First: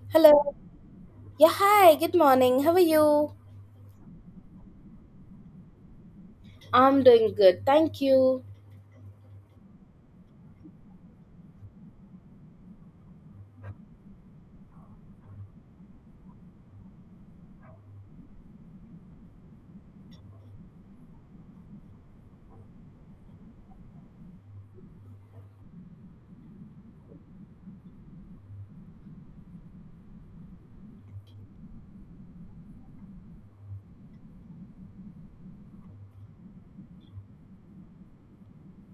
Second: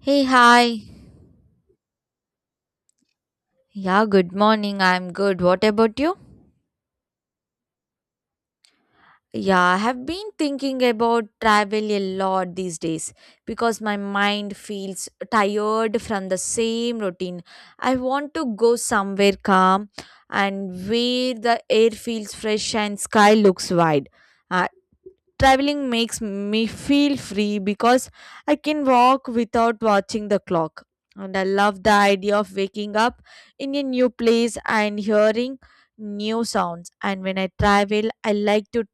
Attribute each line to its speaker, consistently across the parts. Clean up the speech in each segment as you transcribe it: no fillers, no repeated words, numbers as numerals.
Speaker 1: Hey,
Speaker 2: Hello.
Speaker 1: hi.
Speaker 2: Yeah, hi. Good morning. How are you?
Speaker 1: Yeah, good morning. I'm good. What about you?
Speaker 2: I'm doing good. Thank you.
Speaker 1: Yeah, I have been thinking about travel a lot these days because my mind feels tired from the same routine. I want to go somewhere calm and where the air feels fresh and sky looks wide. I Traveling makes me feel free because I can walk without watching the clock. And I love the idea of waking up in a new place and hearing new sounds. And when I travel, I like to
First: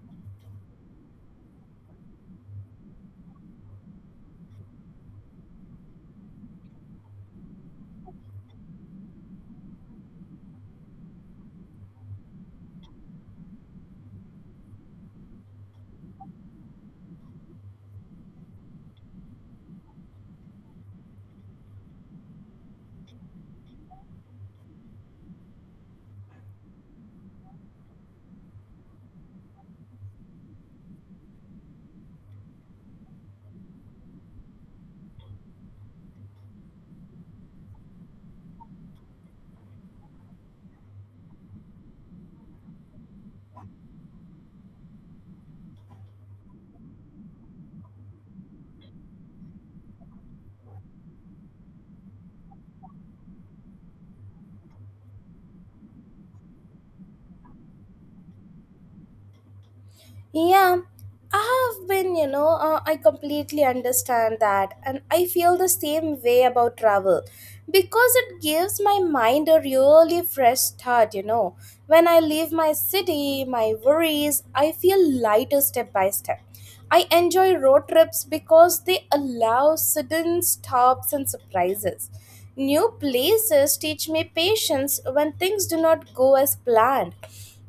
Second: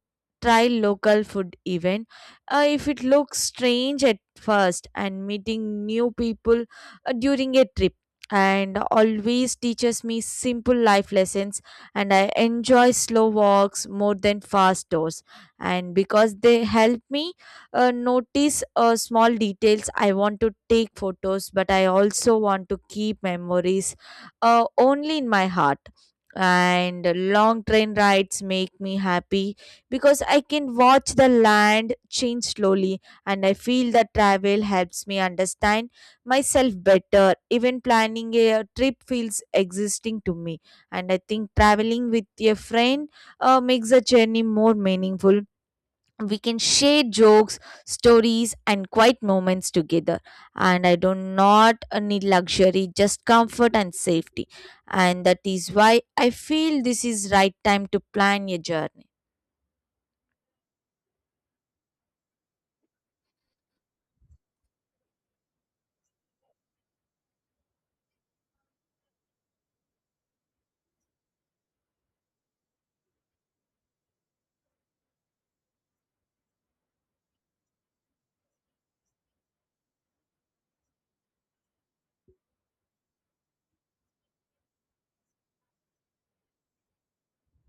Speaker 1: try local food even if it looks strange at first, and meeting new people during a trip and always teaches me simple life lessons. And I enjoy slow walks more than fast tours and because they help me notice small details. I want to take photos but I also want to keep memories only in my heart. And long train rides make me happy because I can watch the land change slowly, and I feel that travel helps me understand myself better. Even planning a trip feels existing to me, and I think traveling with a friend makes the journey more meaningful. We can share jokes, stories and quiet moments together. And I do not need luxury, just comfort and safety. And that is why I feel this is right time to plan your journey.
Speaker 2: Yeah, I have been, you know, I completely understand that. And I feel the same way about travel. Because it gives my mind a really fresh start. When I leave my city, my worries, I feel lighter step by step. I enjoy road trips because they allow sudden stops and surprises. New places teach me patience when things do not go as planned.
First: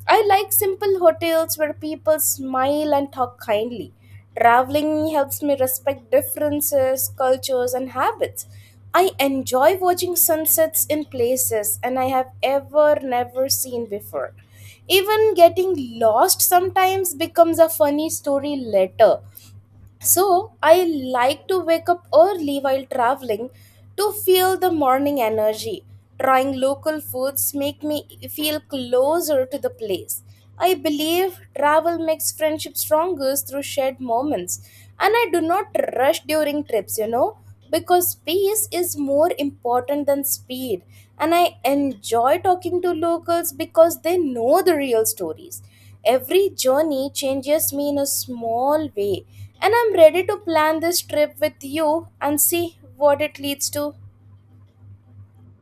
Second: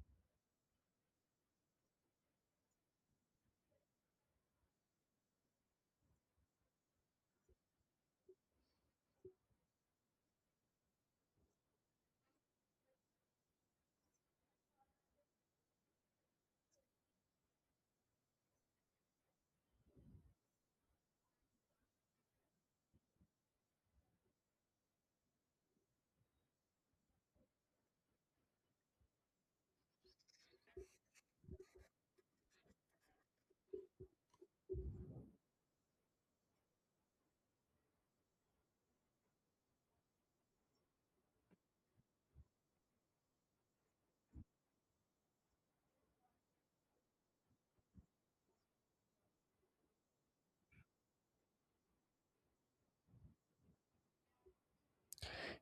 Speaker 2: I like simple hotels where people smile and talk kindly. Traveling helps me respect differences, cultures, and habits. I enjoy watching sunsets in places and I have ever never seen before. Even getting lost sometimes becomes a funny story later. So I like to wake up early while traveling to feel the morning energy. Trying local foods make me feel closer to the place. I believe travel makes friendship stronger through shared moments. And I do not rush during trips, because peace is more important than speed. And I enjoy talking to locals because they know the real stories. Every journey changes me in a small way, and I'm ready to plan this trip with you and see what it leads to.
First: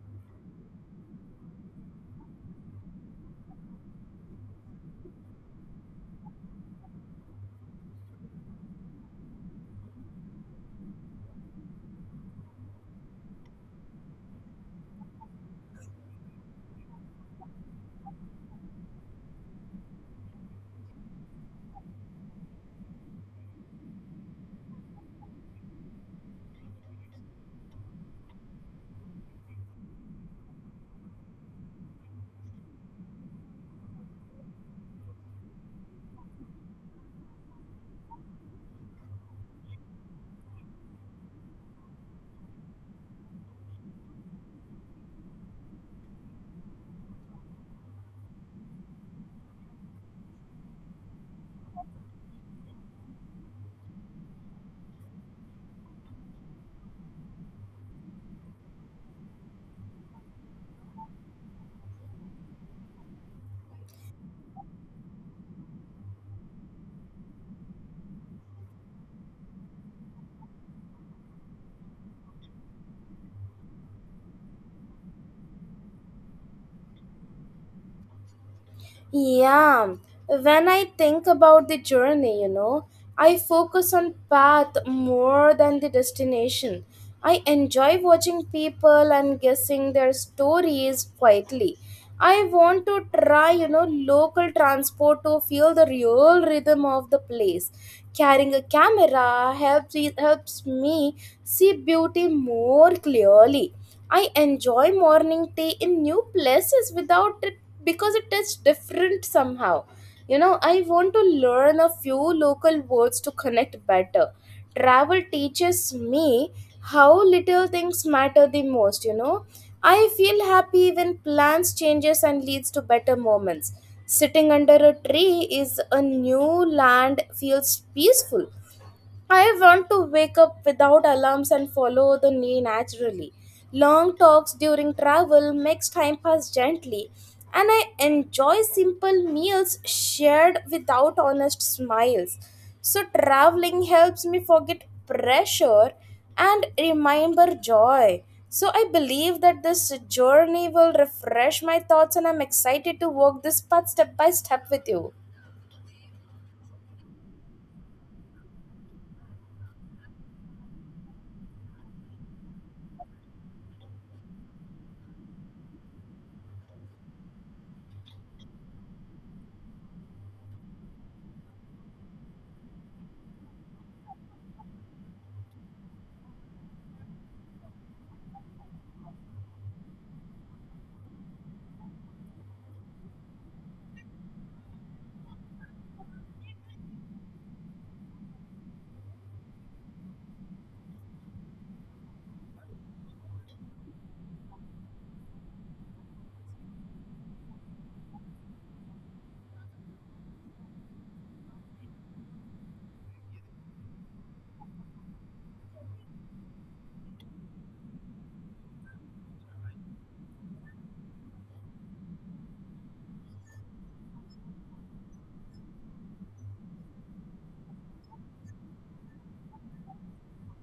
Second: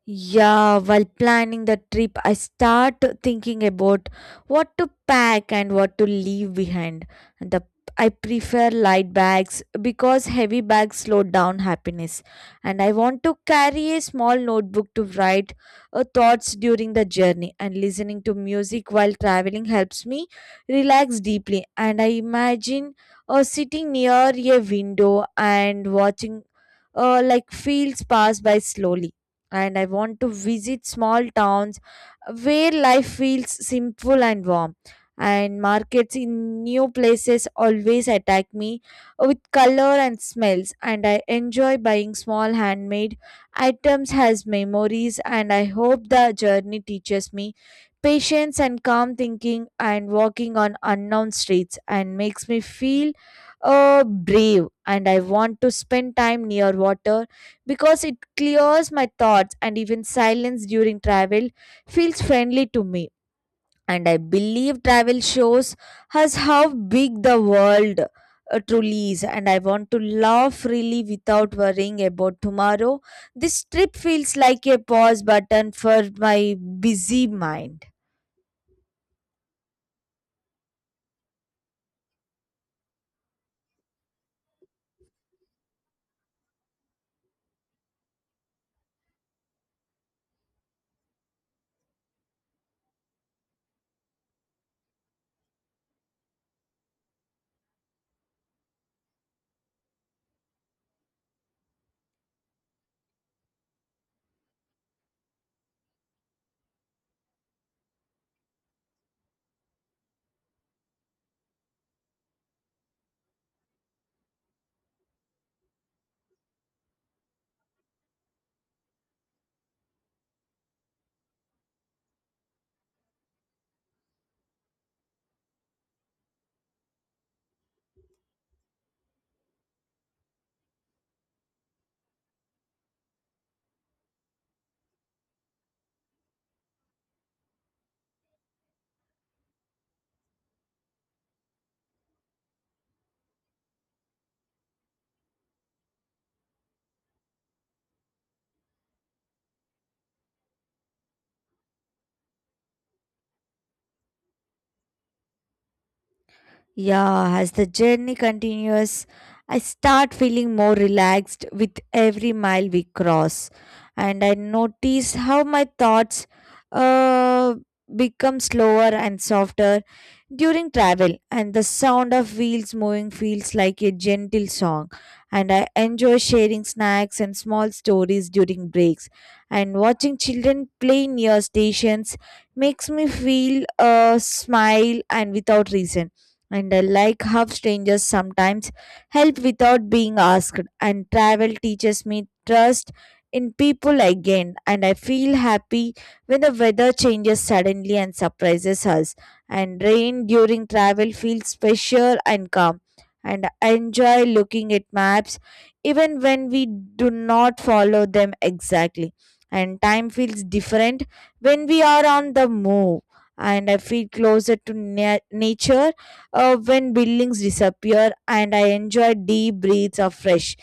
Speaker 1: Yeah, while planning the trip, I start thinking about what to pack and what to leave behind. And the I prefer light bags because heavy bags slow down happiness. And I want to carry a small notebook to write thoughts during the journey. And listening to music while traveling helps me relax deeply. And I imagine sitting near a window and watching like fields pass by slowly, and I want to visit small towns where life feels simple and warm. And markets in new places always attack me with color and smells, and I enjoy buying small handmade items as memories. And I hope the journey teaches me patience and calm thinking, and walking on unknown streets, and makes me feel brave. And I want to spend time near water because it clears my thoughts, and even silence during travel feels friendly to me. And I believe travel shows us how big the world truly is. And I want to laugh freely without worrying about tomorrow. This trip feels like a pause button for my busy mind.
Speaker 2: Yeah, when I think about the journey, I focus on path more than the destination. I enjoy watching people and guessing their stories quietly. I want to try local transport to feel the real rhythm of the place. Carrying a camera helps me see beauty more clearly. I enjoy morning tea in new places without it because it is different somehow. You know, I want to learn a few local words to connect better. Travel teaches me how little things matter the most. I feel happy when plans changes and leads to better moments. Sitting under a tree is a new land feels peaceful. I want to wake up without alarms and follow the day naturally. Long talks during travel makes time pass gently, and I enjoy simple meals shared without honest smiles. So traveling helps me forget pressure and remember joy. So I believe that this journey will refresh my thoughts and I'm excited to walk this path step by step with you.
Speaker 1: Yeah, as the journey continues, I start feeling more relaxed with every mile we cross. And I notice how my thoughts uh, become slower and softer during travel. And the sound of wheels moving feels like a gentle song. And I enjoy sharing snacks and small stories during breaks. And watching children play near stations makes me feel a smile and without reason. And I like how strangers sometimes help without being asked. And travel teaches me trust in people again, and I feel happy when the weather changes suddenly and surprises us. And rain during travel feels special and calm. And I enjoy looking at maps even when we do not follow them exactly. And time feels different when we are on the move. And I feel closer to nature when buildings disappear, and I enjoy deep breaths of fresh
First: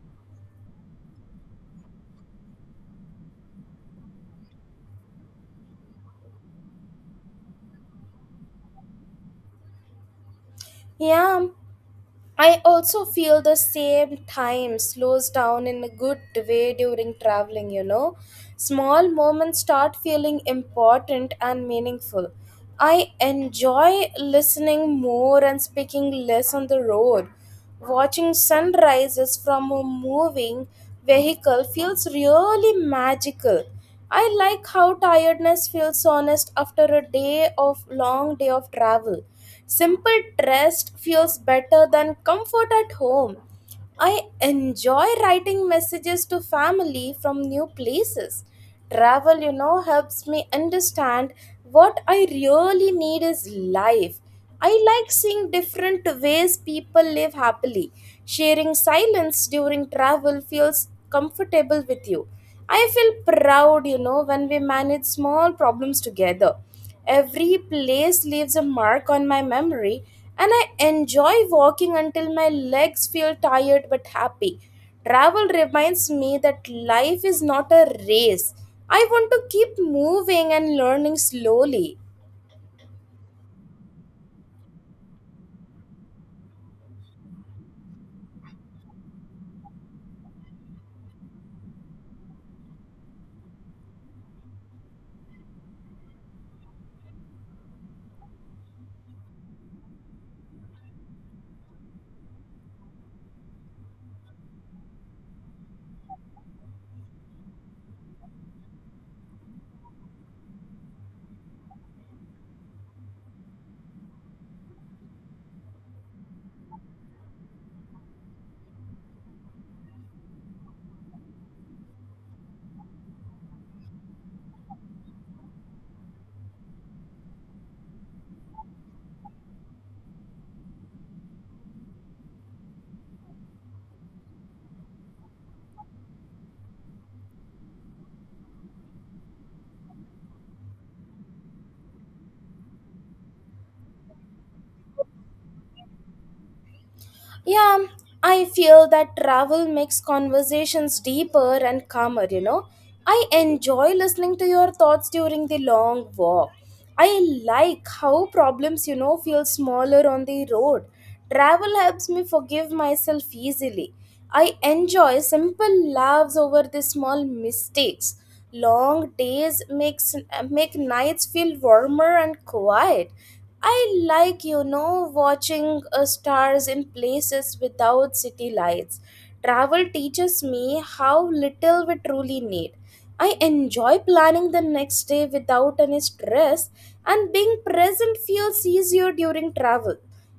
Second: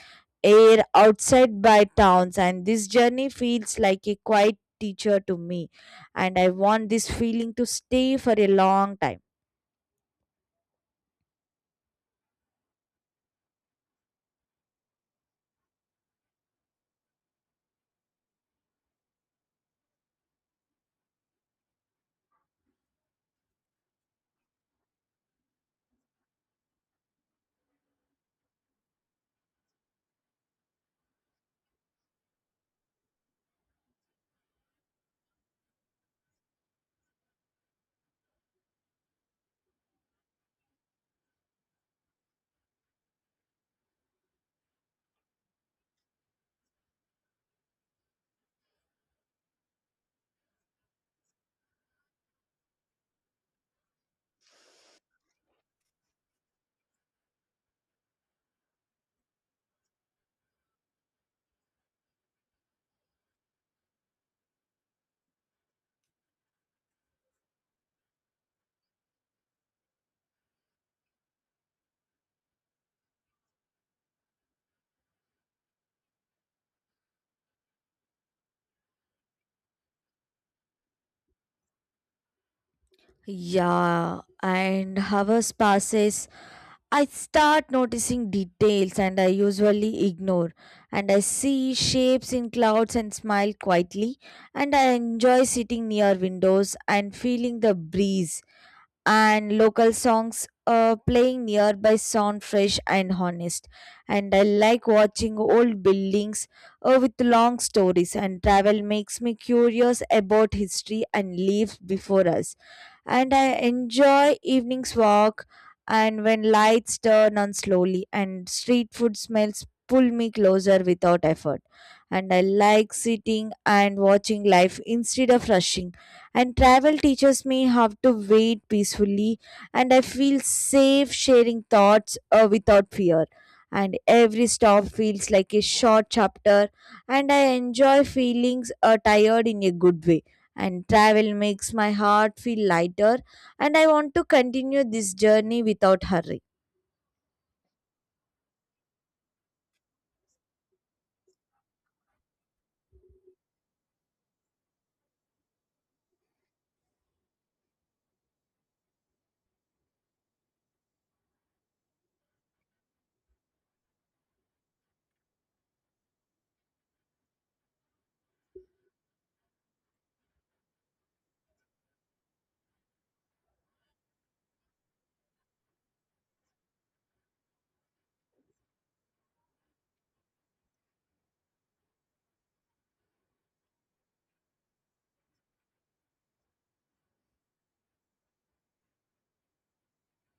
Speaker 1: air outside by towns. And this journey feels like a quiet teacher to me, and I want this feeling to stay for a long time.
Speaker 2: Yeah, I also feel the same time slows down in a good way during traveling. Small moments start feeling important and meaningful. I enjoy listening more and speaking less on the road. Watching sunrises from a moving vehicle feels really magical. I like how tiredness feels honest after a day of long day of travel. Simple rest feels better than comfort at home. I enjoy writing messages to family from new places. Travel helps me understand what I really need is life. I like seeing different ways people live happily. Sharing silence during travel feels comfortable with you. I feel proud when we manage small problems together. Every place leaves a mark on my memory, and I enjoy walking until my legs feel tired but happy. Travel reminds me that life is not a race. I want to keep moving and learning slowly.
Speaker 1: Yeah, and hours passes. I start noticing details and I usually ignore. And I see shapes in clouds and smile quietly. And I enjoy sitting near windows and feeling the breeze, and local songs playing nearby sound fresh and honest. And I like watching old buildings with long stories, and travel makes me curious about history and lives before us. And I enjoy evening's walk, and when lights turn on slowly and street food smells pull me closer without effort. And I like sitting and watching life instead of rushing, and travel teaches me how to wait peacefully. And i feel safe sharing thoughts without fear, and every stop feels like a short chapter. And i enjoy feelings tired in a good way, and travel makes my heart feel lighter, and I want to continue this journey without hurry.
Speaker 2: Yeah, I feel that travel makes conversations deeper and calmer. I enjoy listening to your thoughts during the long walk. I like how problems feel smaller on the road. Travel helps me forgive myself easily. I enjoy simple laughs over the small mistakes. Long days makes make nights feel warmer and quiet. I like watching stars in places without city lights. Travel teaches me how little we truly need. I enjoy planning the next day without any stress, and being present feels easier during travel.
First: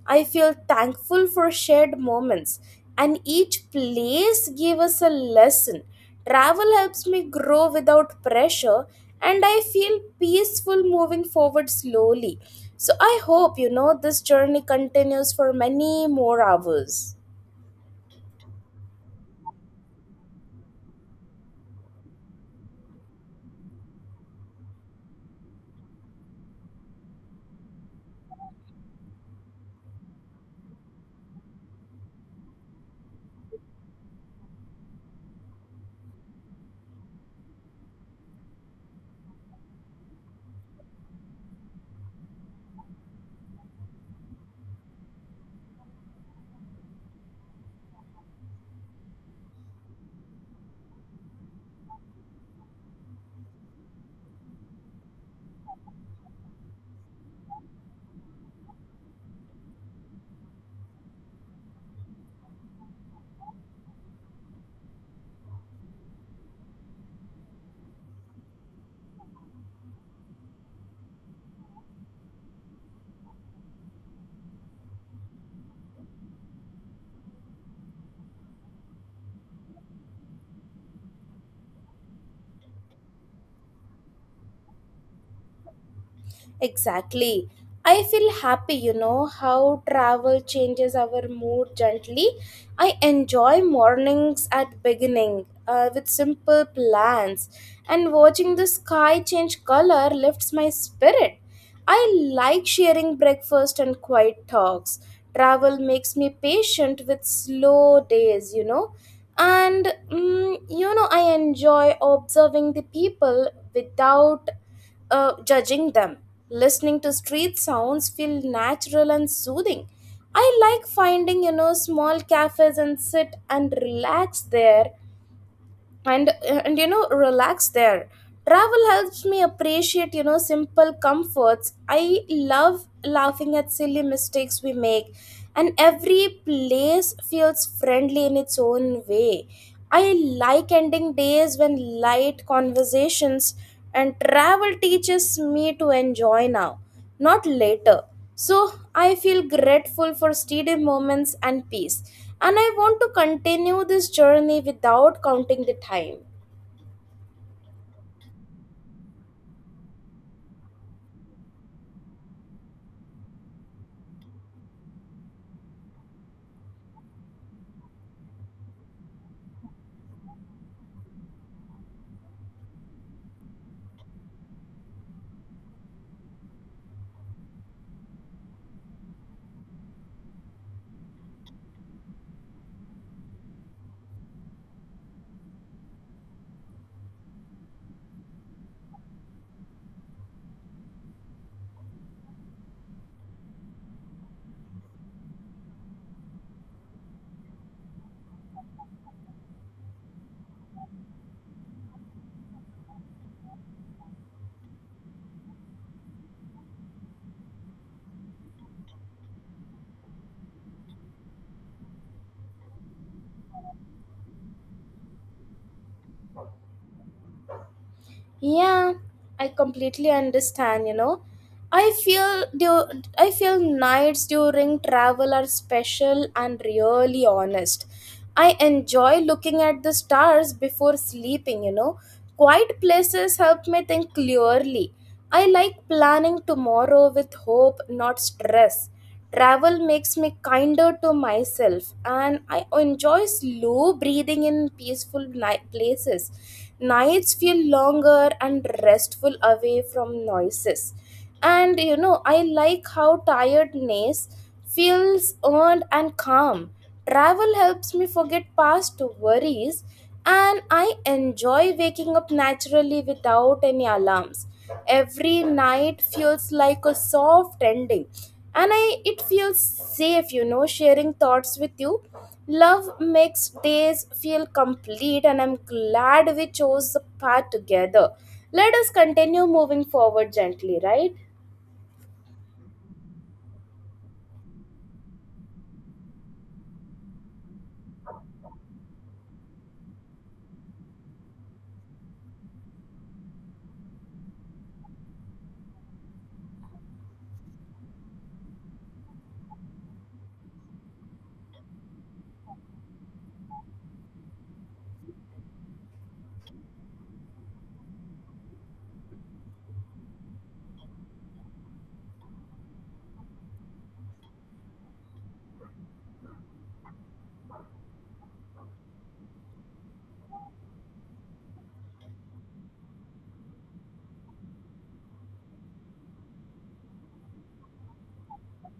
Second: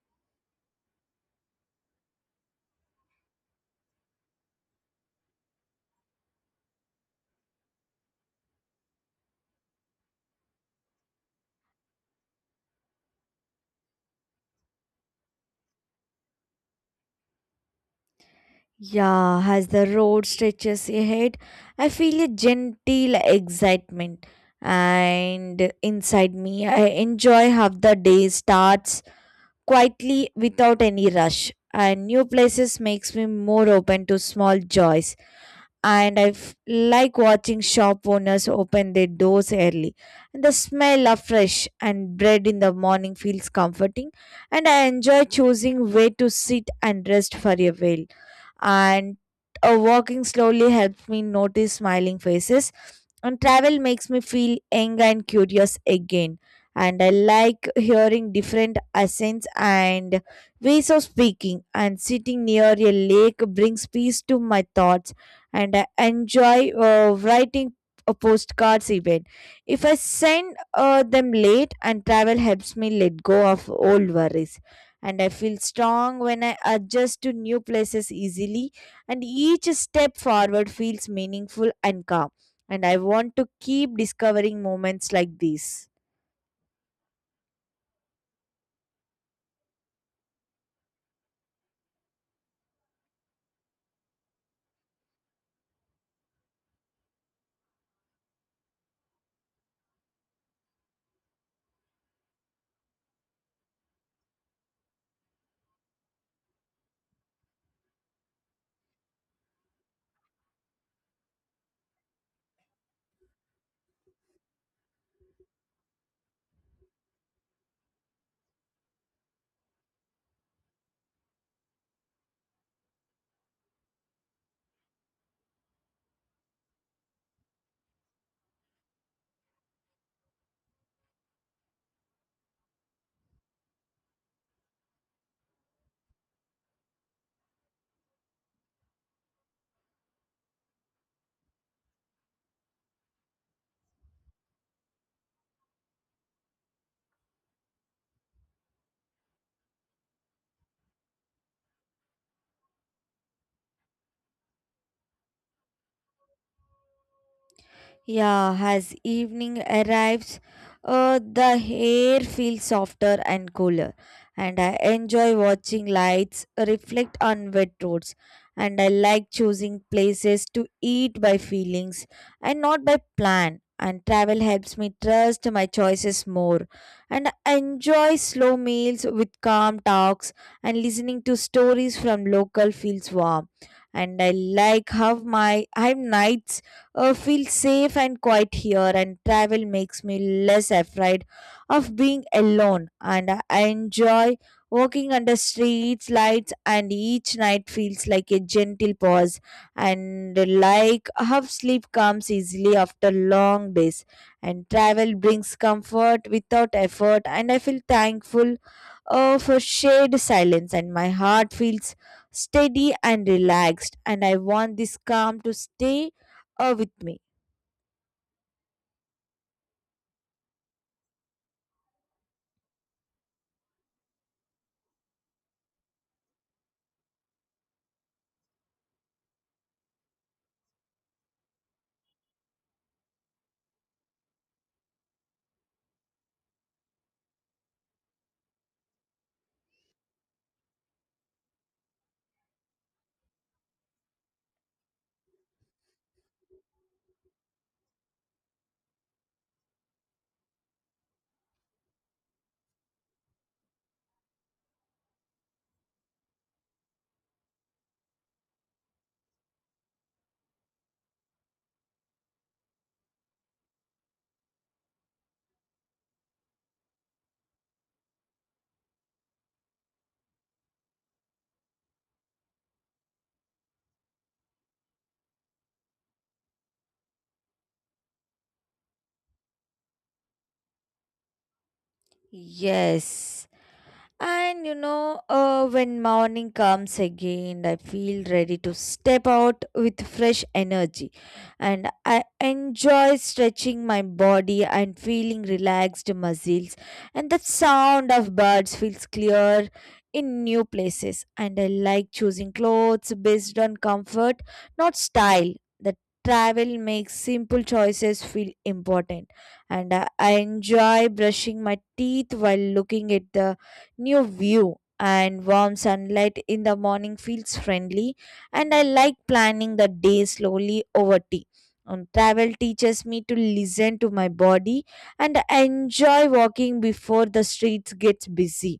Speaker 2: I feel thankful for shared moments, and each place gave us a lesson. Travel helps me grow without pressure, and I feel peaceful moving forward slowly. So I hope this journey continues for many more hours.
Speaker 1: Yeah, as the road stretches ahead, I feel a gentle excitement, and inside me I enjoy how the day starts quietly without any rush. And new places makes me more open to small joys, and I like watching shop owners open their doors early. And the smell of fresh and bread in the morning feels comforting, and I enjoy choosing where to sit and rest for a while, and walking slowly helps me notice smiling faces. And travel makes me feel young and curious again, and I like hearing different accents and ways of speaking. And sitting near a lake brings peace to my thoughts, and I enjoy writing a postcards even if I send them late. And travel helps me let go of old worries, and I feel strong when I adjust to new places easily, and each step forward feels meaningful and calm. And I want to keep discovering moments like these.
Speaker 2: Exactly. I feel happy how travel changes our mood gently. I enjoy mornings at beginning with simple plans and watching the sky change color lifts my spirit. I like sharing breakfast and quiet talks. Travel makes me patient with slow days. And I enjoy observing the people without judging them. Listening to street sounds feel natural and soothing. I like finding small cafes and sit and relax there and relax there. Travel helps me appreciate simple comforts. I love laughing at silly mistakes we make, and every place feels friendly in its own way. I like ending days when light conversations, and travel teaches me to enjoy now, not later. So I feel grateful for steady moments and peace, and I want to continue this journey without counting the time.
Speaker 1: Yeah, as evening arrives, the air feels softer and cooler, and I enjoy watching lights reflect on wet roads. And I like choosing places to eat by feelings and not by plan. And travel helps me trust my choices more. And I enjoy slow meals with calm talks, and listening to stories from local feels warm. And I like how my I have nights feel safe and quiet here, and travel makes me less afraid of being alone. And I enjoy walking under streets, lights, and each night feels like a gentle pause, and like how sleep comes easily after long days. And travel brings comfort without effort, and I feel thankful for shared silence, and my heart feels steady and relaxed, and I want this calm to stay with me.
Speaker 2: Yeah, I completely understand, you know. I feel nights during travel are special and really honest. I enjoy looking at the stars before sleeping. Quiet places help me think clearly. I like planning tomorrow with hope, not stress. Travel makes me kinder to myself, and I enjoy slow breathing in peaceful night places. Nights feel longer and restful away from noises. And I like how tiredness feels earned and calm. Travel helps me forget past worries, and I enjoy waking up naturally without any alarms. Every night feels like a soft ending, and I it feels safe, sharing thoughts with you. Love makes days feel complete, and I'm glad we chose the path together. Let us continue moving forward gently, right?
Speaker 1: Yes. And you know, when morning comes again, I feel ready to step out with fresh energy. And I enjoy stretching my body and feeling relaxed muscles. And the sound of birds feels clear in new places. And I like choosing clothes based on comfort, not style. The Travel makes simple choices feel important. And I enjoy brushing my teeth while looking at the new view, and warm sunlight in the morning feels friendly. And I like planning the day slowly over tea. Travel teaches me to listen to my body, and I enjoy walking before the streets gets busy.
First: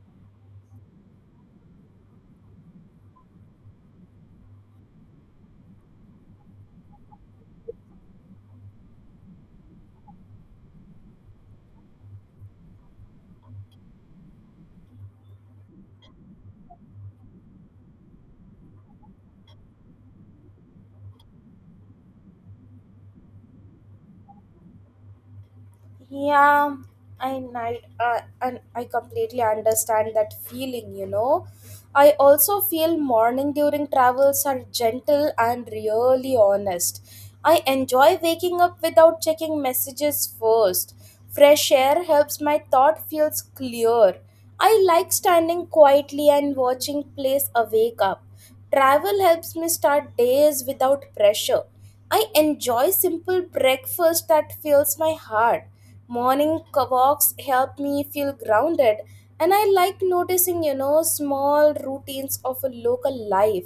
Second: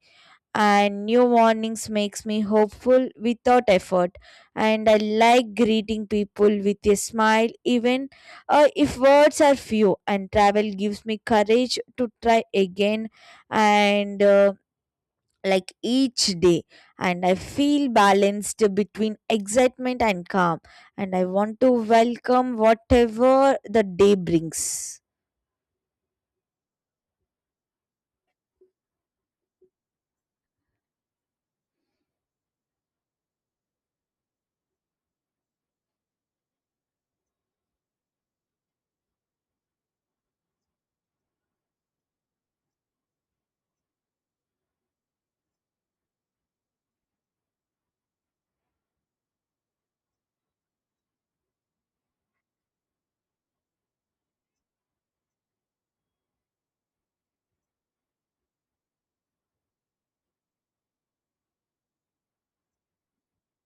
Speaker 1: And new mornings makes me hopeful without effort, and I like greeting people with a smile even if words are few. And travel gives me courage to try again, and like each day, and I feel balanced between excitement and calm, and I want to welcome whatever the day brings.
Speaker 2: Yeah, and I completely understand that feeling. I also feel morning during travels are gentle and really honest. I enjoy waking up without checking messages first. Fresh air helps my thought feels clear. I like standing quietly and watching place awake up. Travel helps me start days without pressure. I enjoy simple breakfast that fills my heart. Morning walks help me feel grounded, and I like noticing small routines of a local life.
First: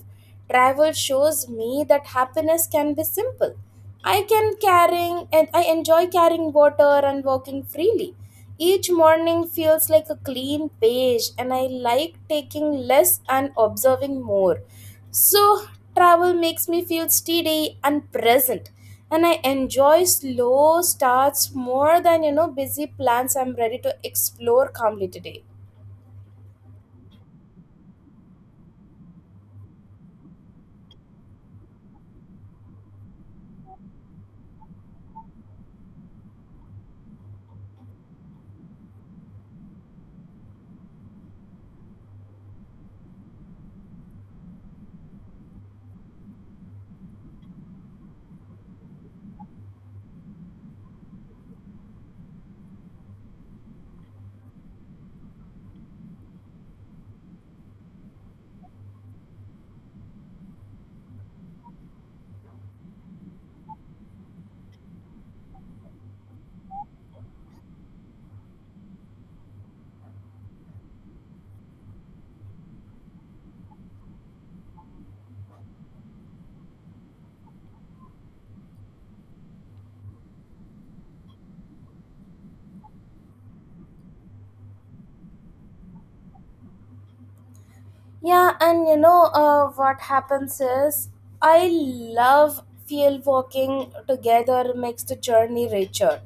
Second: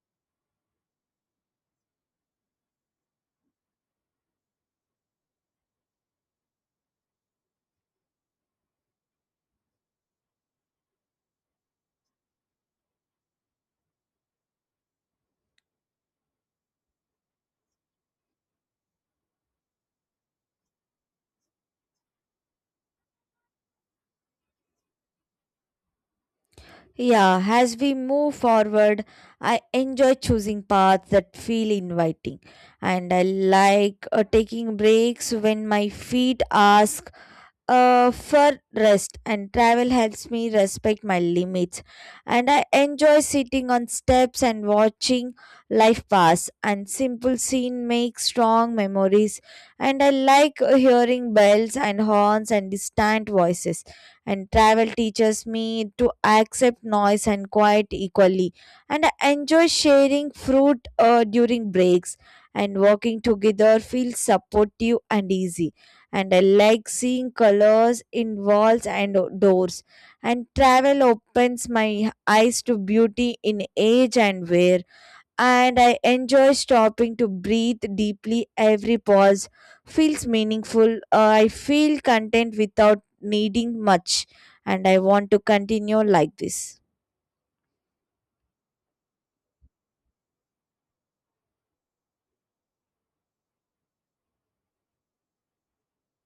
Speaker 2: Travel shows me that happiness can be simple. I enjoy carrying water and walking freely. Each morning feels like a clean page and I like taking less and observing more. So travel makes me feel steady and present and I enjoy slow starts more than busy plans. I'm ready to explore calmly today.
Speaker 1: Yeah, as we move forward, I enjoy choosing paths that feel inviting, and I like taking breaks when my feet ask for rest. And travel helps me respect my limits, and I enjoy sitting on steps and watching life pass. And simple scene makes strong memories, and I like hearing bells and horns and distant voices. And travel teaches me to accept noise and quiet equally, and I enjoy sharing fruit during breaks. And working together feels supportive and easy, and I like seeing colors in walls and doors. And travel opens my eyes to beauty in age and wear. And I enjoy stopping to breathe deeply. Every pause feels meaningful. I feel content without needing much. And I want to continue like this.
Speaker 2: Yeah, and you know what happens is I love field walking together makes the journey richer.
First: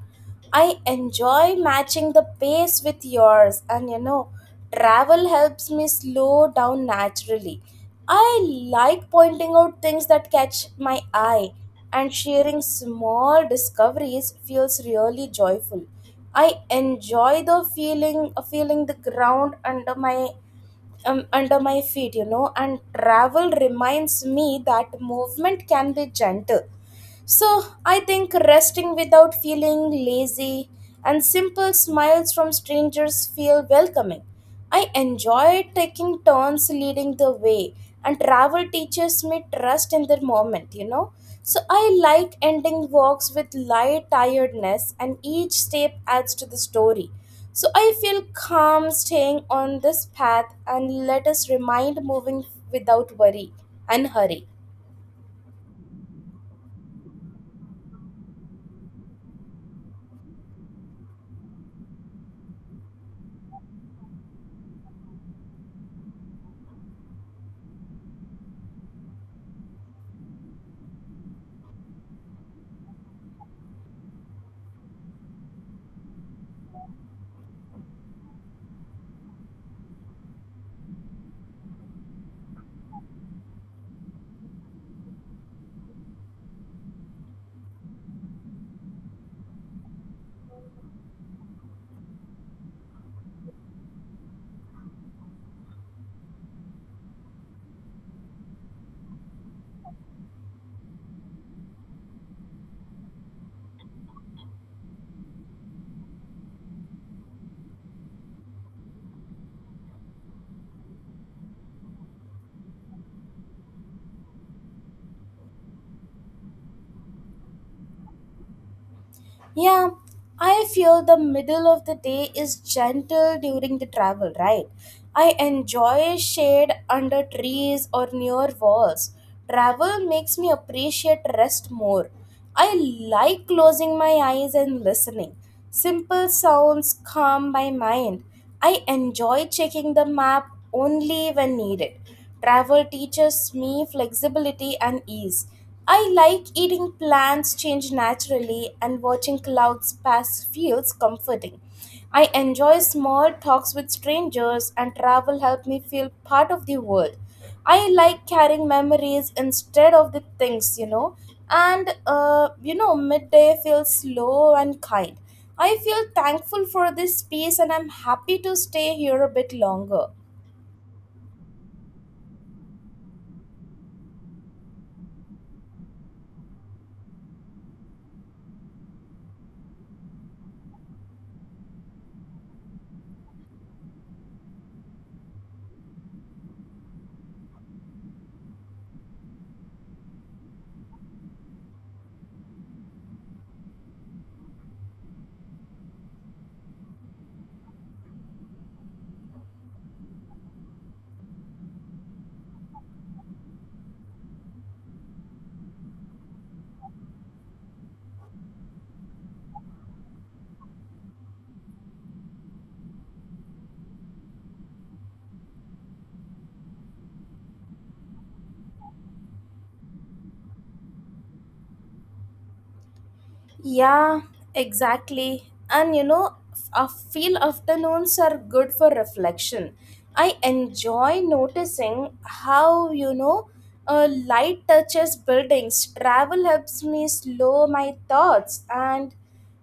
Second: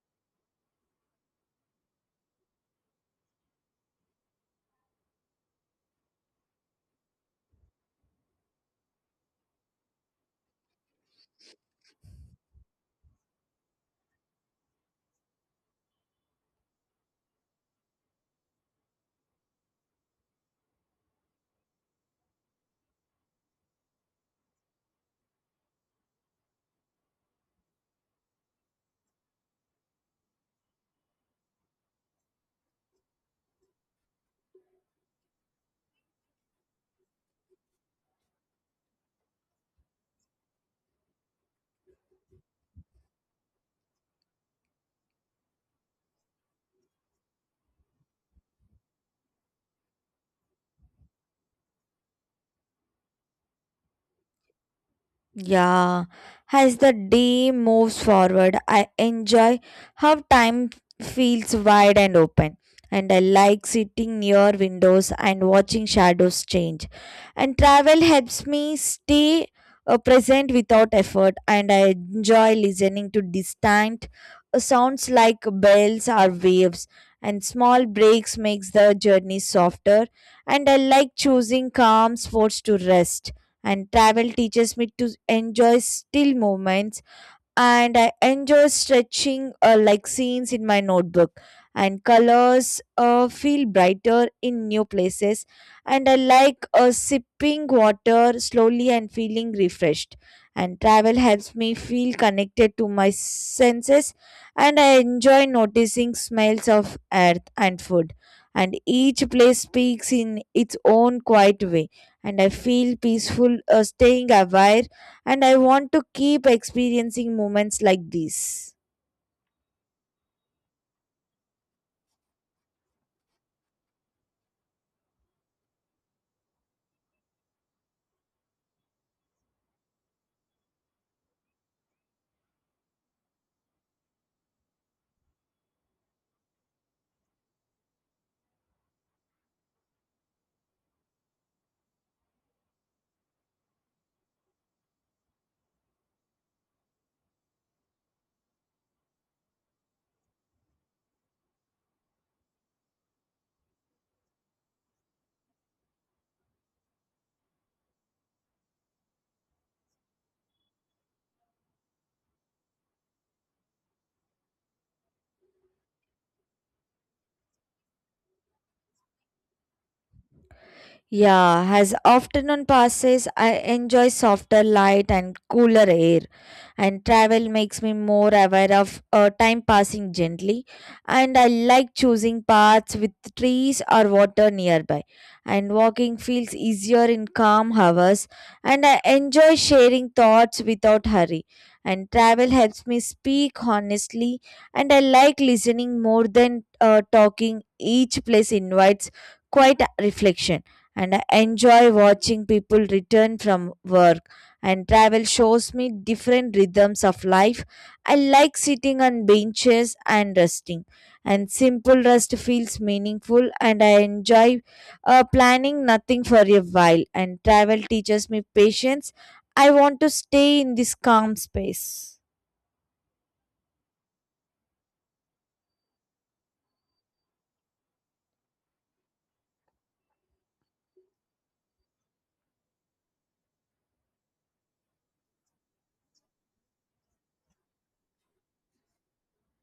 Speaker 2: I enjoy matching the pace with yours, and travel helps me slow down naturally. I like pointing out things that catch my eye, and sharing small discoveries feels really joyful. I enjoy feeling the ground under my feet, and travel reminds me that movement can be gentle. So I think resting without feeling lazy and simple smiles from strangers feel welcoming. I enjoy taking turns leading the way, and travel teaches me trust in the moment. So I like ending walks with light tiredness, and each step adds to the story. So I feel calm staying on this path and let us remind moving without worry and hurry.
Speaker 1: Yeah, as the day moves forward, I enjoy how time feels wide and open. And I like sitting near windows and watching shadows change. And travel helps me stay present without effort. And I enjoy listening to distant sounds like bells or waves. And small breaks makes the journey softer. And I like choosing calm spots to rest, and travel teaches me to enjoy still moments. And I enjoy stretching like scenes in my notebook. And colors feel brighter in new places. And I like sipping water slowly and feeling refreshed. And travel helps me feel connected to my senses. And I enjoy noticing smells of earth and food. And each place speaks in its own quiet way. And I feel peaceful staying aware, and I want to keep experiencing moments like these.
Speaker 2: Yeah, I feel the middle of the day is gentle during the travel, right? I enjoy shade under trees or near walls. Travel makes me appreciate rest more. I like closing my eyes and listening. Simple sounds calm my mind. I enjoy checking the map only when needed. Travel teaches me flexibility and ease. I like eating plants change naturally and watching clouds pass feels comforting. I enjoy small talks with strangers and travel help me feel part of the world. I like carrying memories instead of the things. And midday feels slow and kind. I feel thankful for this space and I'm happy to stay here a bit longer.
Speaker 1: Yeah, as afternoon passes, I enjoy softer light and cooler air, and travel makes me more aware of time passing gently. And I like choosing paths with trees or water nearby, and walking feels easier in calm hours. And I enjoy sharing thoughts without hurry. And travel helps me speak honestly, and I like listening more than talking. Each place invites quite reflection, and I enjoy watching people return from work. And travel shows me different rhythms of life. I like sitting on benches and resting, and simple rest feels meaningful. And I enjoy planning nothing for a while. And travel teaches me patience. I want to stay in this calm space.
Speaker 2: Yeah, exactly. And I feel afternoons are good for reflection. I enjoy noticing how light touches buildings. Travel helps me slow my thoughts and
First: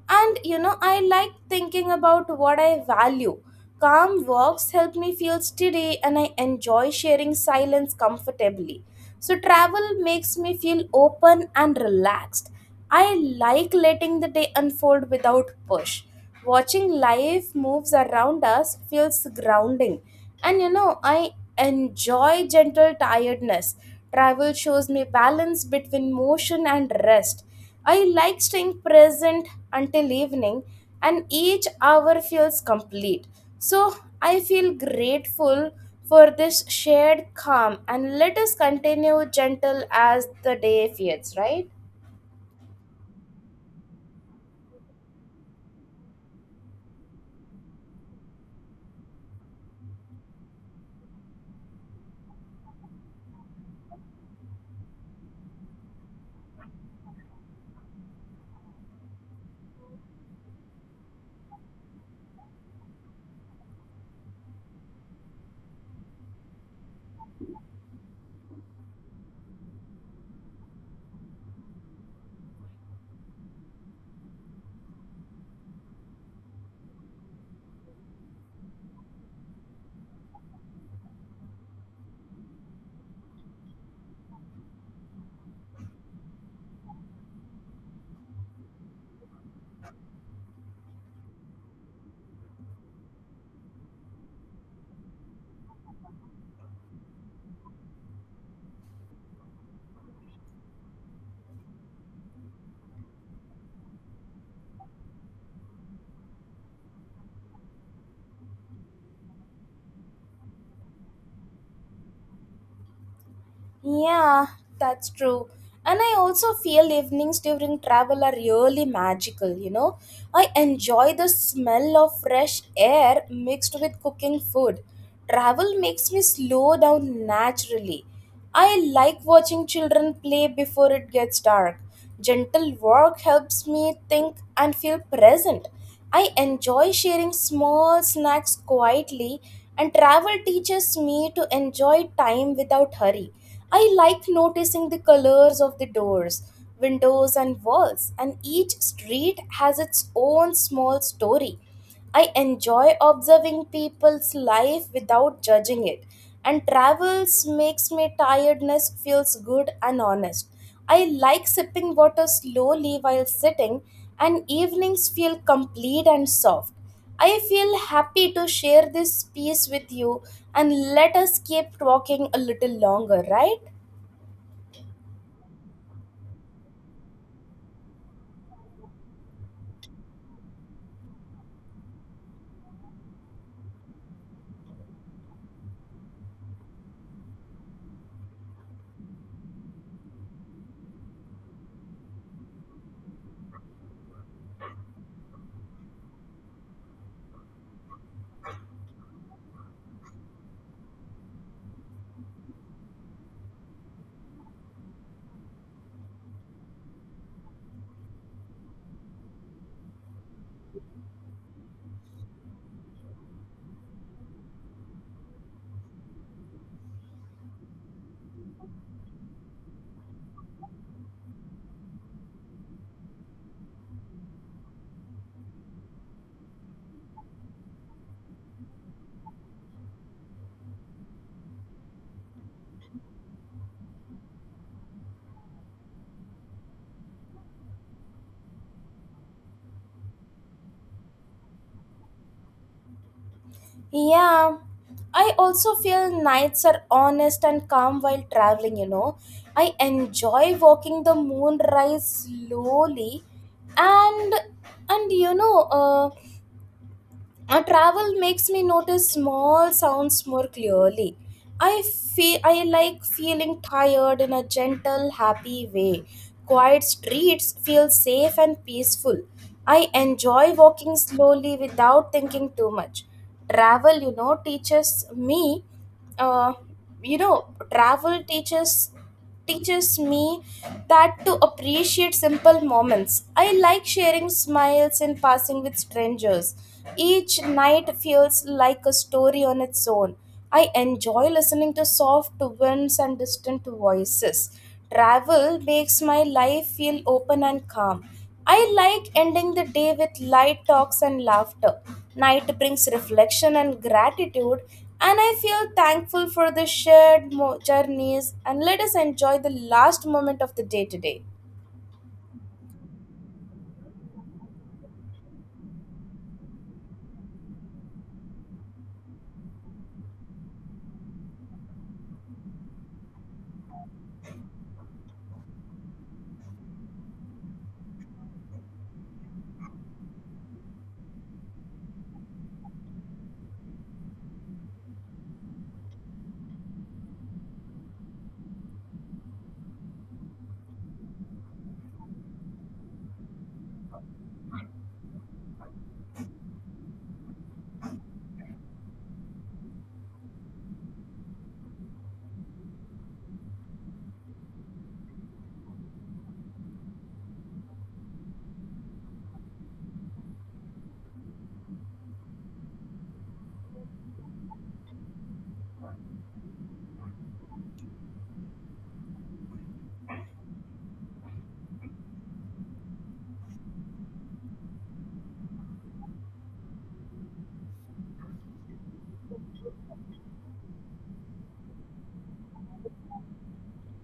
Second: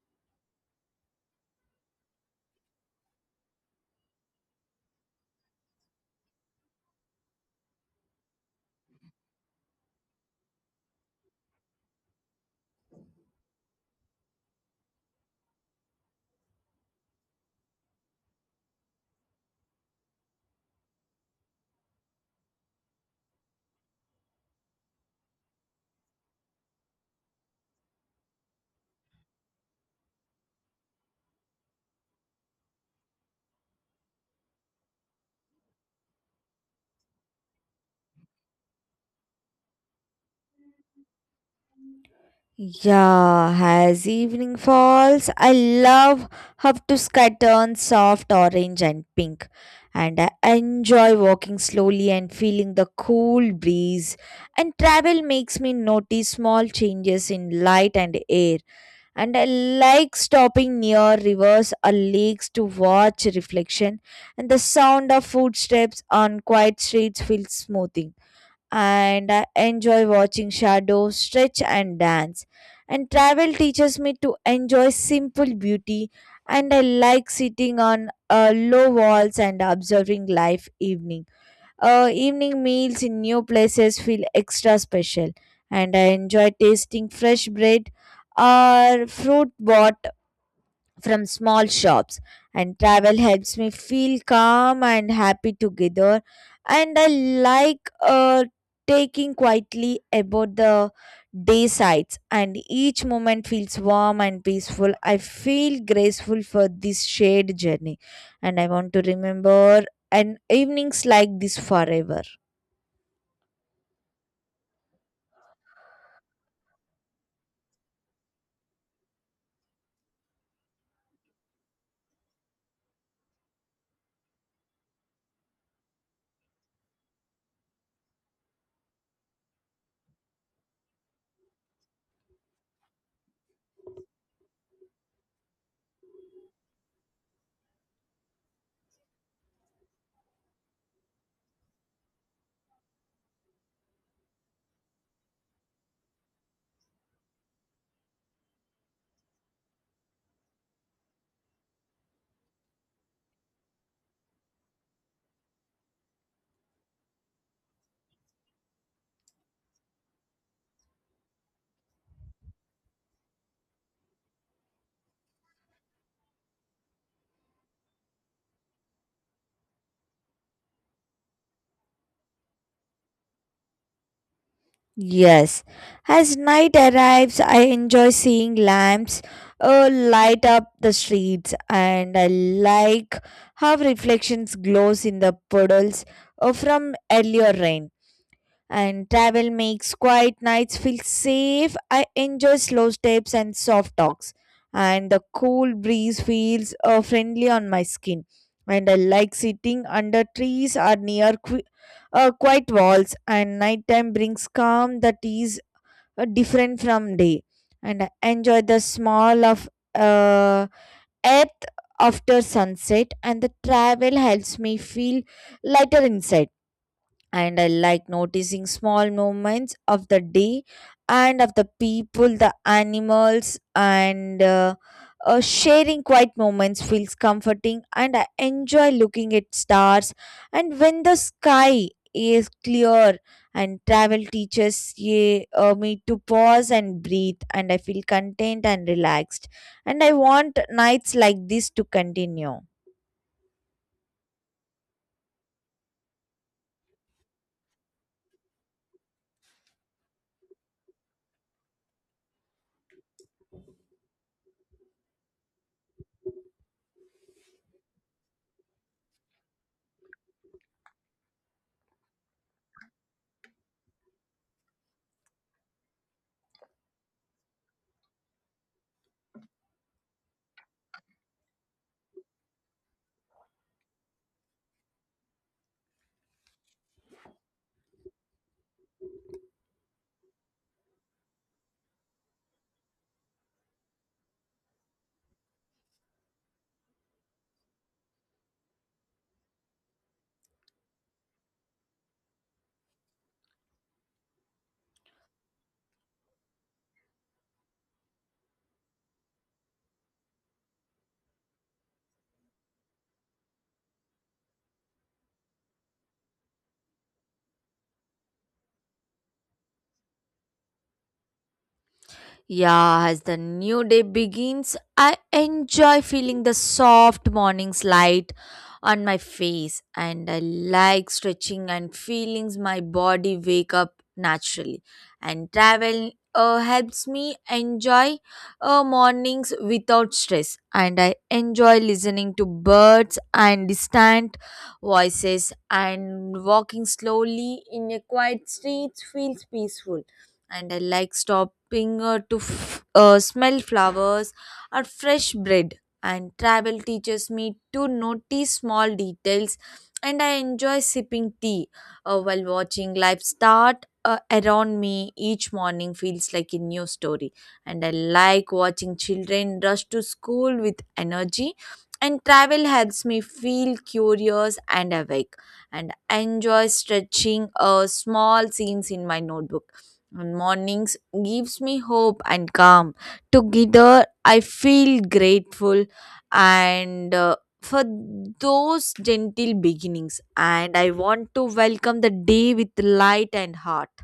Speaker 2: I like thinking about what I value. Calm walks help me feel steady and I enjoy sharing silence comfortably. So, travel makes me feel open and relaxed. I like letting the day unfold without push. Watching life moves around us feels grounding. And I enjoy gentle tiredness. Travel shows me balance between motion and rest. I like staying present until evening, and each hour feels complete. So I feel grateful for this shared calm, and let us continue gentle as the day fades, right?
Speaker 1: Yeah, as evening falls, I love how to sky turns soft orange and pink. And I enjoy walking slowly and feeling the cool breeze. And travel makes me notice small changes in light and air. And I like stopping near rivers or lakes to watch reflection. And the sound of footsteps on quiet streets feels smoothing, and I enjoy watching shadows stretch and dance. And travel teaches me to enjoy simple beauty, and I like sitting on low walls and observing life evening. Evening meals in new places feel extra special, and I enjoy tasting fresh bread or fruit bought from small shops, and travel helps me feel calm and happy together. And I like uh, taking quietly about the day sides, and each moment feels warm and peaceful. I feel graceful for this shared journey, and I want to remember an evenings like this forever.
Speaker 2: Yeah, that's true. And I also feel evenings during travel are really magical. I enjoy the smell of fresh air mixed with cooking food. Travel makes me slow down naturally. I like watching children play before it gets dark. Gentle work helps me think and feel present. I enjoy sharing small snacks quietly, and travel teaches me to enjoy time without hurry. I like noticing the colors of the doors, windows, and walls, and each street has its own small story. I enjoy observing people's life without judging it, and travels makes me tiredness feels good and honest. I like sipping water slowly while sitting, and evenings feel complete and soft. I feel happy to share this piece with you, and let us keep talking a little longer, right?
Speaker 1: Yes, as night arrives, I enjoy seeing lamps light up the streets, and I like how reflections glows in the puddles from earlier rain, and travel makes quiet nights feel safe. I enjoy slow steps and soft talks, and the cool breeze feels friendly on my skin. And I like sitting under trees or near quiet walls, and nighttime brings calm that is different from day. And I enjoy the smell of uh, earth after sunset, and the travel helps me feel lighter inside, and I like noticing small moments of the day and of the people, the animals, and sharing quiet moments feels comforting. And I enjoy looking at stars. And when the sky is clear, and travel teaches me to pause and breathe, and I feel content and relaxed. And I want nights like this to continue.
Speaker 2: Yeah, I also feel nights are honest and calm while traveling, you know. I enjoy walking the moonrise slowly and and a travel makes me notice small sounds more clearly. I feel I like feeling tired in a gentle, happy way. Quiet streets feel safe and peaceful. I enjoy walking slowly without thinking too much. Travel, you know, teaches me uh, you know, travel teaches teaches me that to appreciate simple moments. I like sharing smiles and passing with strangers. Each night feels like a story on its own. I enjoy listening to soft winds and distant voices. Travel makes my life feel open and calm. I like ending the day with light talks and laughter. Night brings reflection and gratitude, and I feel thankful for the shared journeys. And let us enjoy the last moment of the day today.
Speaker 1: Yeah, as the new day begins, I enjoy feeling the soft morning's light on my face, and I like stretching and feeling my body wake up naturally. And travel helps me enjoy mornings without stress, and I enjoy listening to birds and distant voices, and walking slowly in a quiet street feels peaceful. And I like stopping to smell flowers or fresh bread. And travel teaches me to notice small details, and I enjoy sipping tea while watching life start around me. Each morning feels like a new story, and I like watching children rush to school with energy. And travel helps me feel curious and awake, and I enjoy stretching small scenes in my notebook, and mornings gives me hope and calm together. I feel grateful and for those gentle beginnings, and I want to welcome the day with light and heart.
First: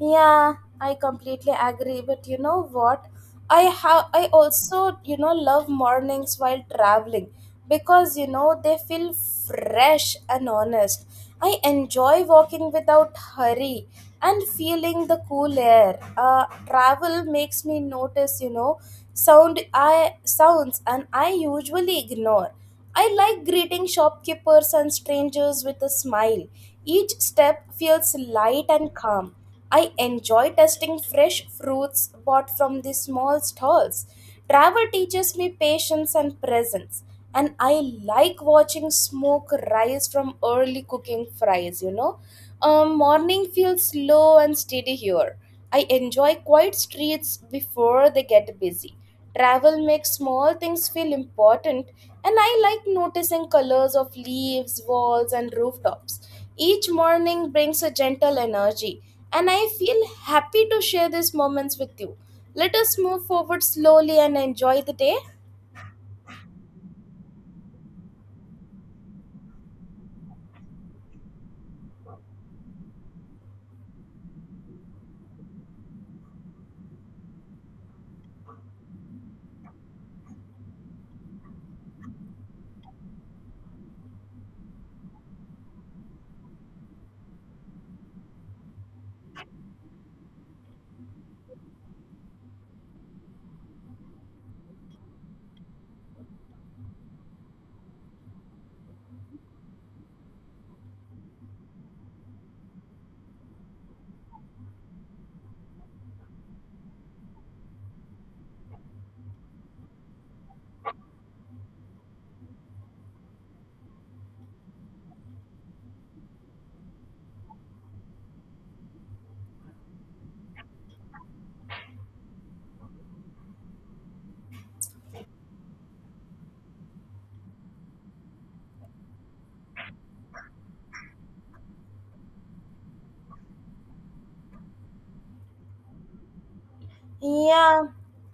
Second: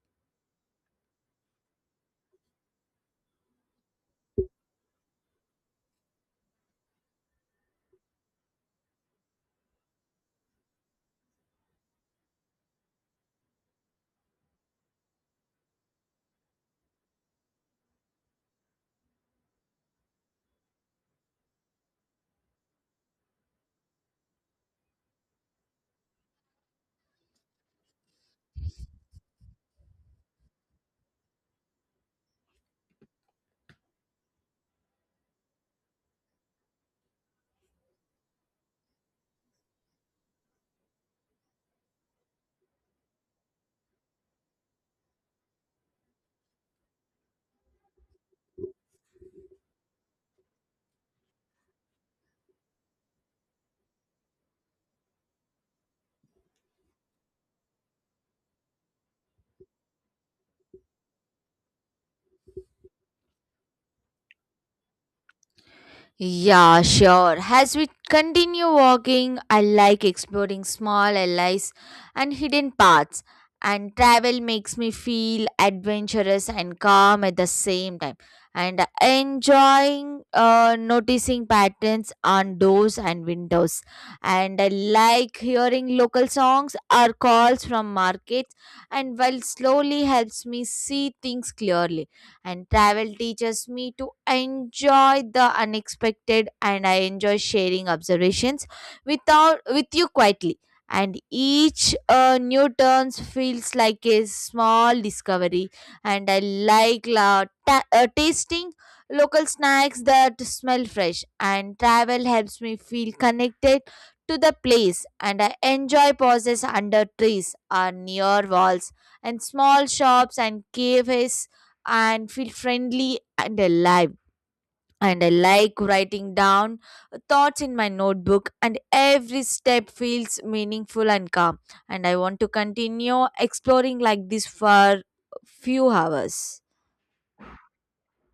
Speaker 2: Yeah, I completely agree. But you know what? I have I also, you know, love mornings while traveling because you know they feel fresh and honest. I enjoy walking without hurry and feeling the cool air. Travel makes me notice, you know, sounds and I usually ignore. I like greeting shopkeepers and strangers with a smile. Each step feels light and calm. I enjoy tasting fresh fruits bought from the small stalls. Travel teaches me patience and presence. And I like watching smoke rise from early cooking fries, you know. Morning feels slow and steady here. I enjoy quiet streets before they get busy. Travel makes small things feel important, and I like noticing colors of leaves, walls, and rooftops. Each morning brings a gentle energy, and I feel happy to share these moments with you. Let us move forward slowly and enjoy the day.
Speaker 1: Yeah, sure. As we continue walking, I like exploring small alleys and hidden paths. And travel makes me feel adventurous and calm at the same time. And enjoying noticing patterns on doors and windows. And I like hearing local songs or calls from markets, and while slowly helps me see things clearly, and travel teaches me to enjoy the unexpected. And I enjoy sharing observations without with you quietly, and each new turns feels like a small discovery. And I like tasting local snacks that smell fresh, and travel helps me feel connected to the place. And I enjoy pauses under trees or near walls and small shops and cafes, and feel friendly and alive. And I like writing down thoughts in my notebook, and every step feels meaningful and calm. And I want to continue exploring like this for few hours.
Speaker 2: Yeah,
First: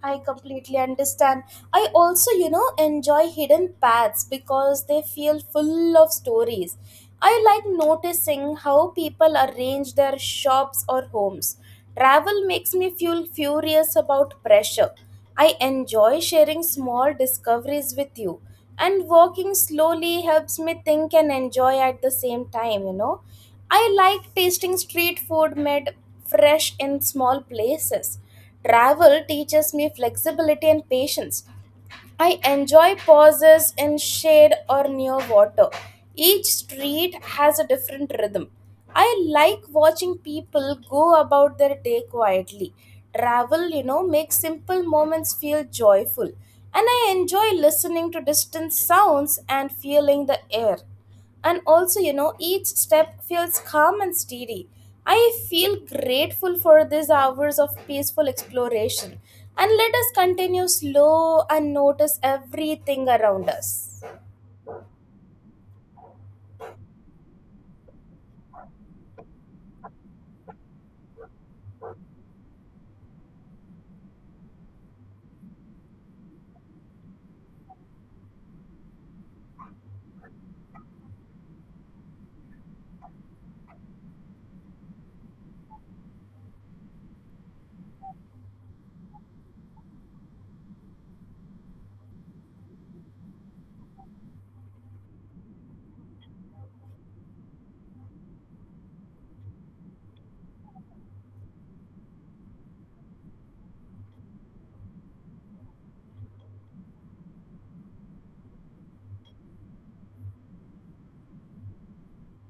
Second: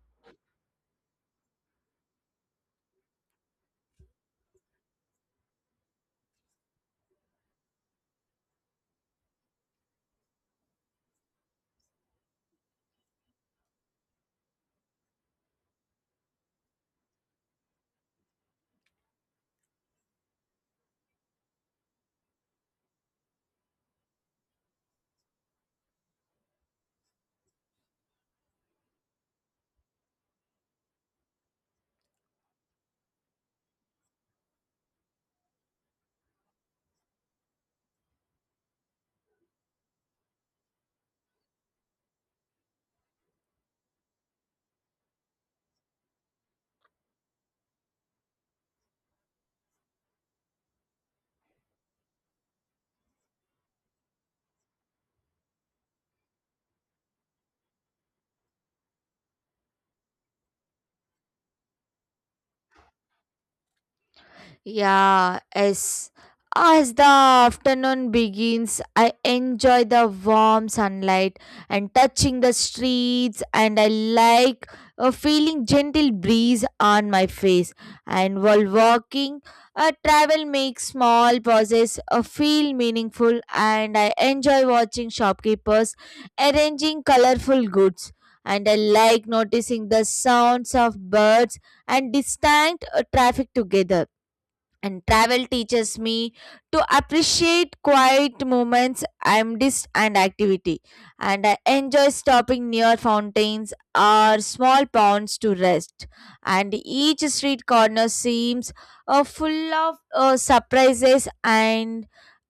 Speaker 2: I completely understand. I also, you know, enjoy hidden paths because they feel full of stories. I like noticing how people arrange their shops or homes. Travel makes me feel furious about pressure. I enjoy sharing small discoveries with you, and walking slowly helps me think and enjoy at the same time, you know. I like tasting street food made fresh in small places. Travel teaches me flexibility and patience. I enjoy pauses in shade or near water. Each street has a different rhythm. I like watching people go about their day quietly. Travel, you know, makes simple moments feel joyful. And I enjoy listening to distant sounds and feeling the air, and also, you know, each step feels calm and steady. I feel grateful for these hours of peaceful exploration, and let us continue slow and notice everything around us.
Speaker 1: Yeah, as the afternoon begins, I enjoy the warm sunlight and touching the streets, and I like a feeling gentle breeze on my face. And while walking, a travel makes small pauses feel meaningful, and I enjoy watching shopkeepers arranging colorful goods. And I like noticing the sounds of birds and distant traffic together, and travel teaches me to appreciate quiet moments and and activity. And I enjoy stopping near fountains or small ponds to rest, and each street corner seems full of surprises. And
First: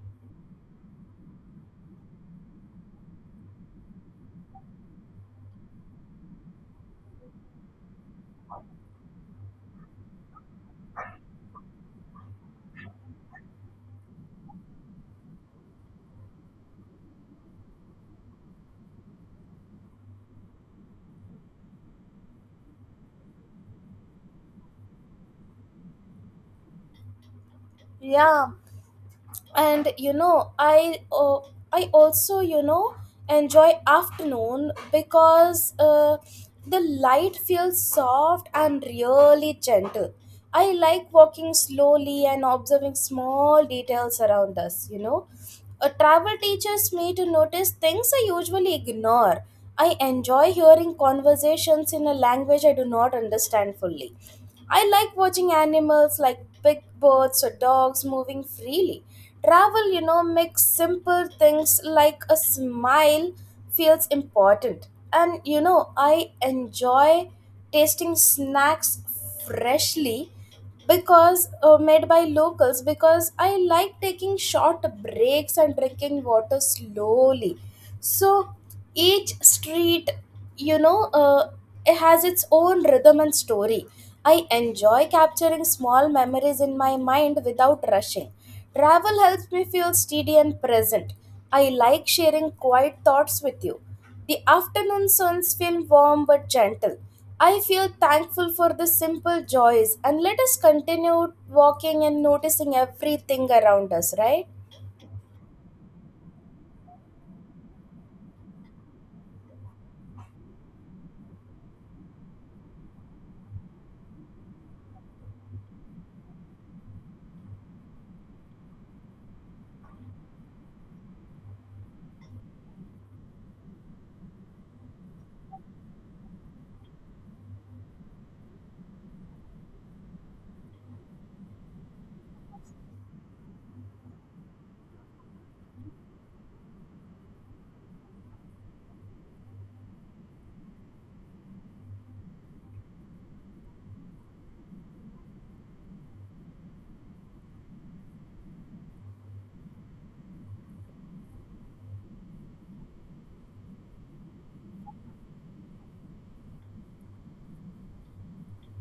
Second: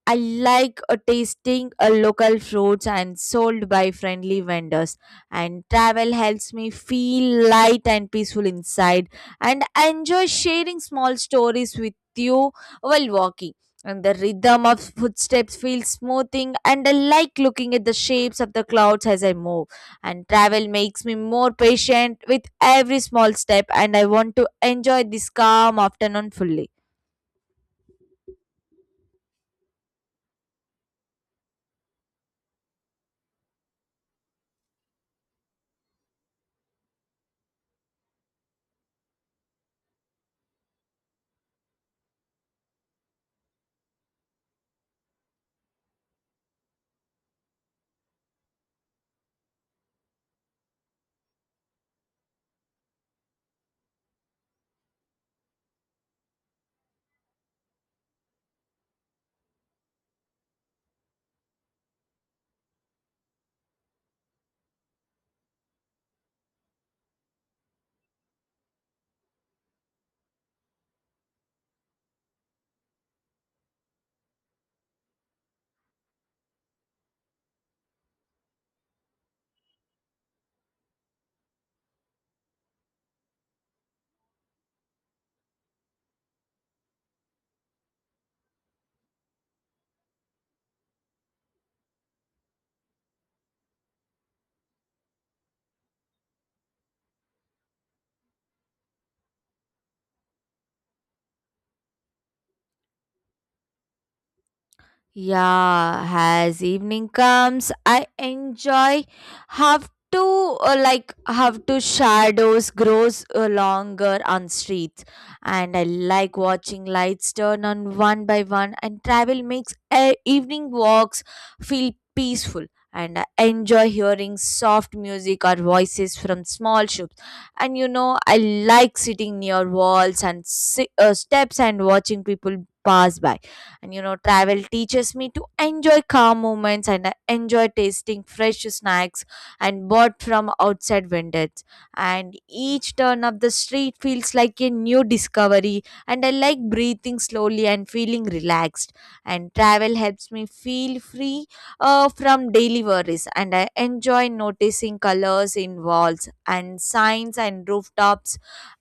Speaker 1: I like tasting local fruits and sold by friendly vendors. And travel helps me feel light and peaceful inside. And I enjoy sharing small stories with you while walking. And the rhythm of footsteps feels smoothing, and I like looking at the shapes of the clouds as I move. And travel makes me more patient with every small step, and I want to enjoy this calm afternoon fully.
Speaker 2: Yeah, and you know I also, you know, enjoy afternoon because the light feels soft and really gentle. I like walking slowly and observing small details around us, you know. A travel teaches me to notice things I usually ignore. I enjoy hearing conversations in a language I do not understand fully. I like watching animals like big birds or dogs moving freely. Travel, you know, makes simple things like a smile feels important. And you know, I enjoy tasting snacks freshly because made by locals because I like taking short breaks and drinking water slowly. So each street, you know, uh, it has its own rhythm and story. I enjoy capturing small memories in my mind without rushing. Travel helps me feel steady and present. I like sharing quiet thoughts with you. The afternoon suns feel warm but gentle. I feel thankful for the simple joys, and let us continue walking and noticing everything around us, right?
Speaker 1: Yeah, as evening comes, I enjoy have to like have to shadows grows longer on streets, and I like watching lights turn on one by one. And travel makes evening walks feel peaceful, and I enjoy hearing soft music or voices from small shops. And you know I like sitting near walls and steps and watching people pass by, and you know, travel teaches me to enjoy calm moments. And I enjoy tasting fresh snacks and bought from outside vendors. And each turn of the street feels like a new discovery, and I like breathing slowly and feeling relaxed. And travel helps me feel free from daily worries, and I enjoy noticing colors in walls and signs and rooftops,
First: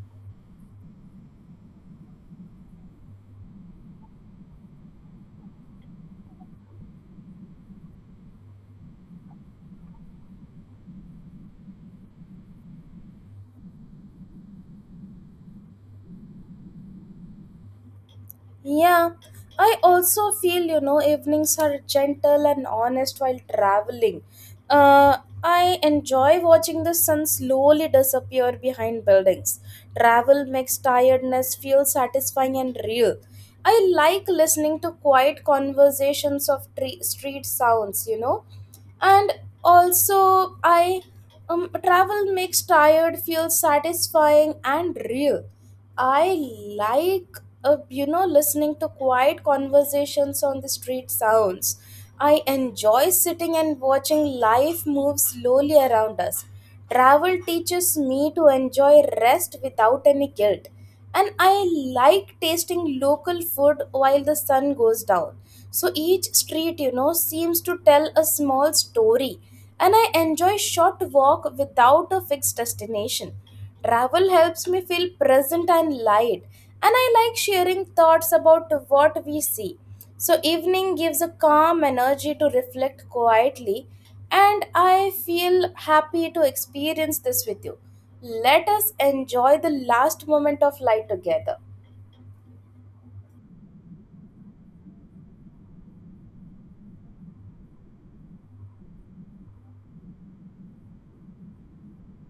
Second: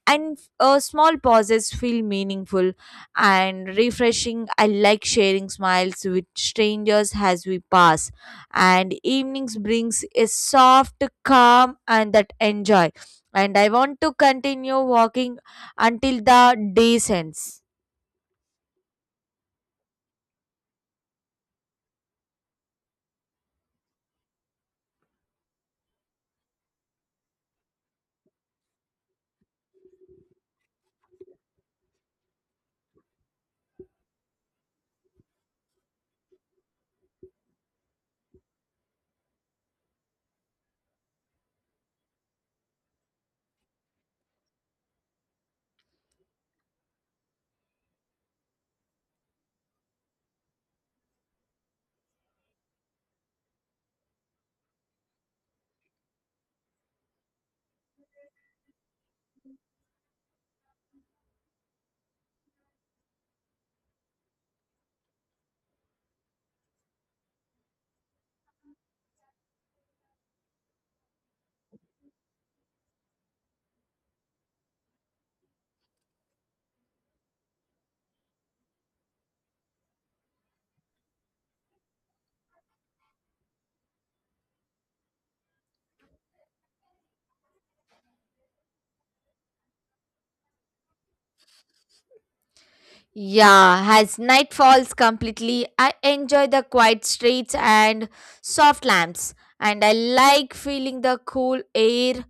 Speaker 1: and small pauses feel meaningful and refreshing. I like sharing smiles with strangers as we pass, and evenings brings a soft calm and that enjoy. And I want to continue walking until the day ends.
Speaker 2: Yeah, I also feel, you know, evenings are gentle and honest while traveling. I enjoy watching the sun slowly disappear behind buildings. Travel makes tiredness feel satisfying and real. I like listening to quiet conversations of street sounds, you know, and also I travel makes tired feel satisfying and real. I like, you know, listening to quiet conversations on the street sounds. I enjoy sitting and watching life move slowly around us. Travel teaches me to enjoy rest without any guilt, and I like tasting local food while the sun goes down. So each street, you know, seems to tell a small story, and I enjoy short walk without a fixed destination. Travel helps me feel present and light, and I like sharing thoughts about what we see. So evening gives a calm energy to reflect quietly, and I feel happy to experience this with you. Let us enjoy the last moment of light together.
Speaker 1: Yeah, as night falls completely, I enjoy the quiet streets and soft lamps, and I like feeling the cool air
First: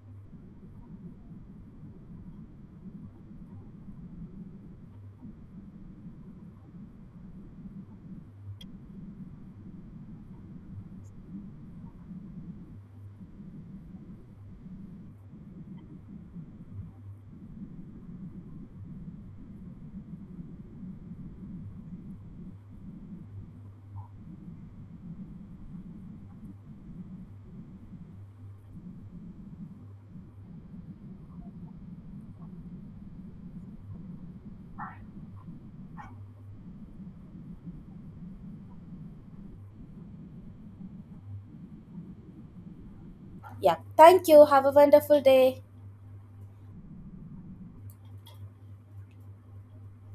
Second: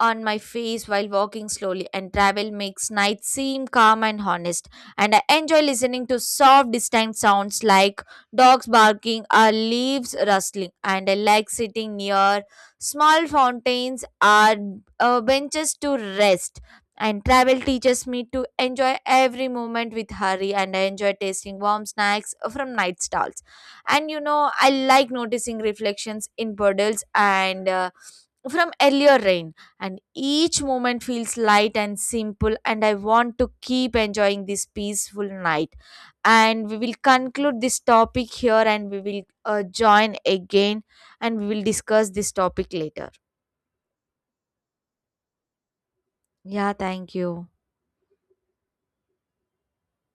Speaker 1: on my face while walking slowly. And travel makes night seem calm and honest, and I enjoy listening to soft, distant sounds like dogs barking or leaves rustling. And I like sitting near small fountains or benches to rest, and travel teaches me to enjoy every moment with hurry, and I enjoy tasting warm snacks from night stalls. And you know, I like noticing reflections in puddles and from earlier rain. And each moment feels light and simple, and I want to keep enjoying this peaceful night. And we will conclude this topic here, and we will join again, and we will discuss this topic later.
Speaker 2: Yeah, thank you. Have a wonderful day.
Speaker 1: Yeah, thank you.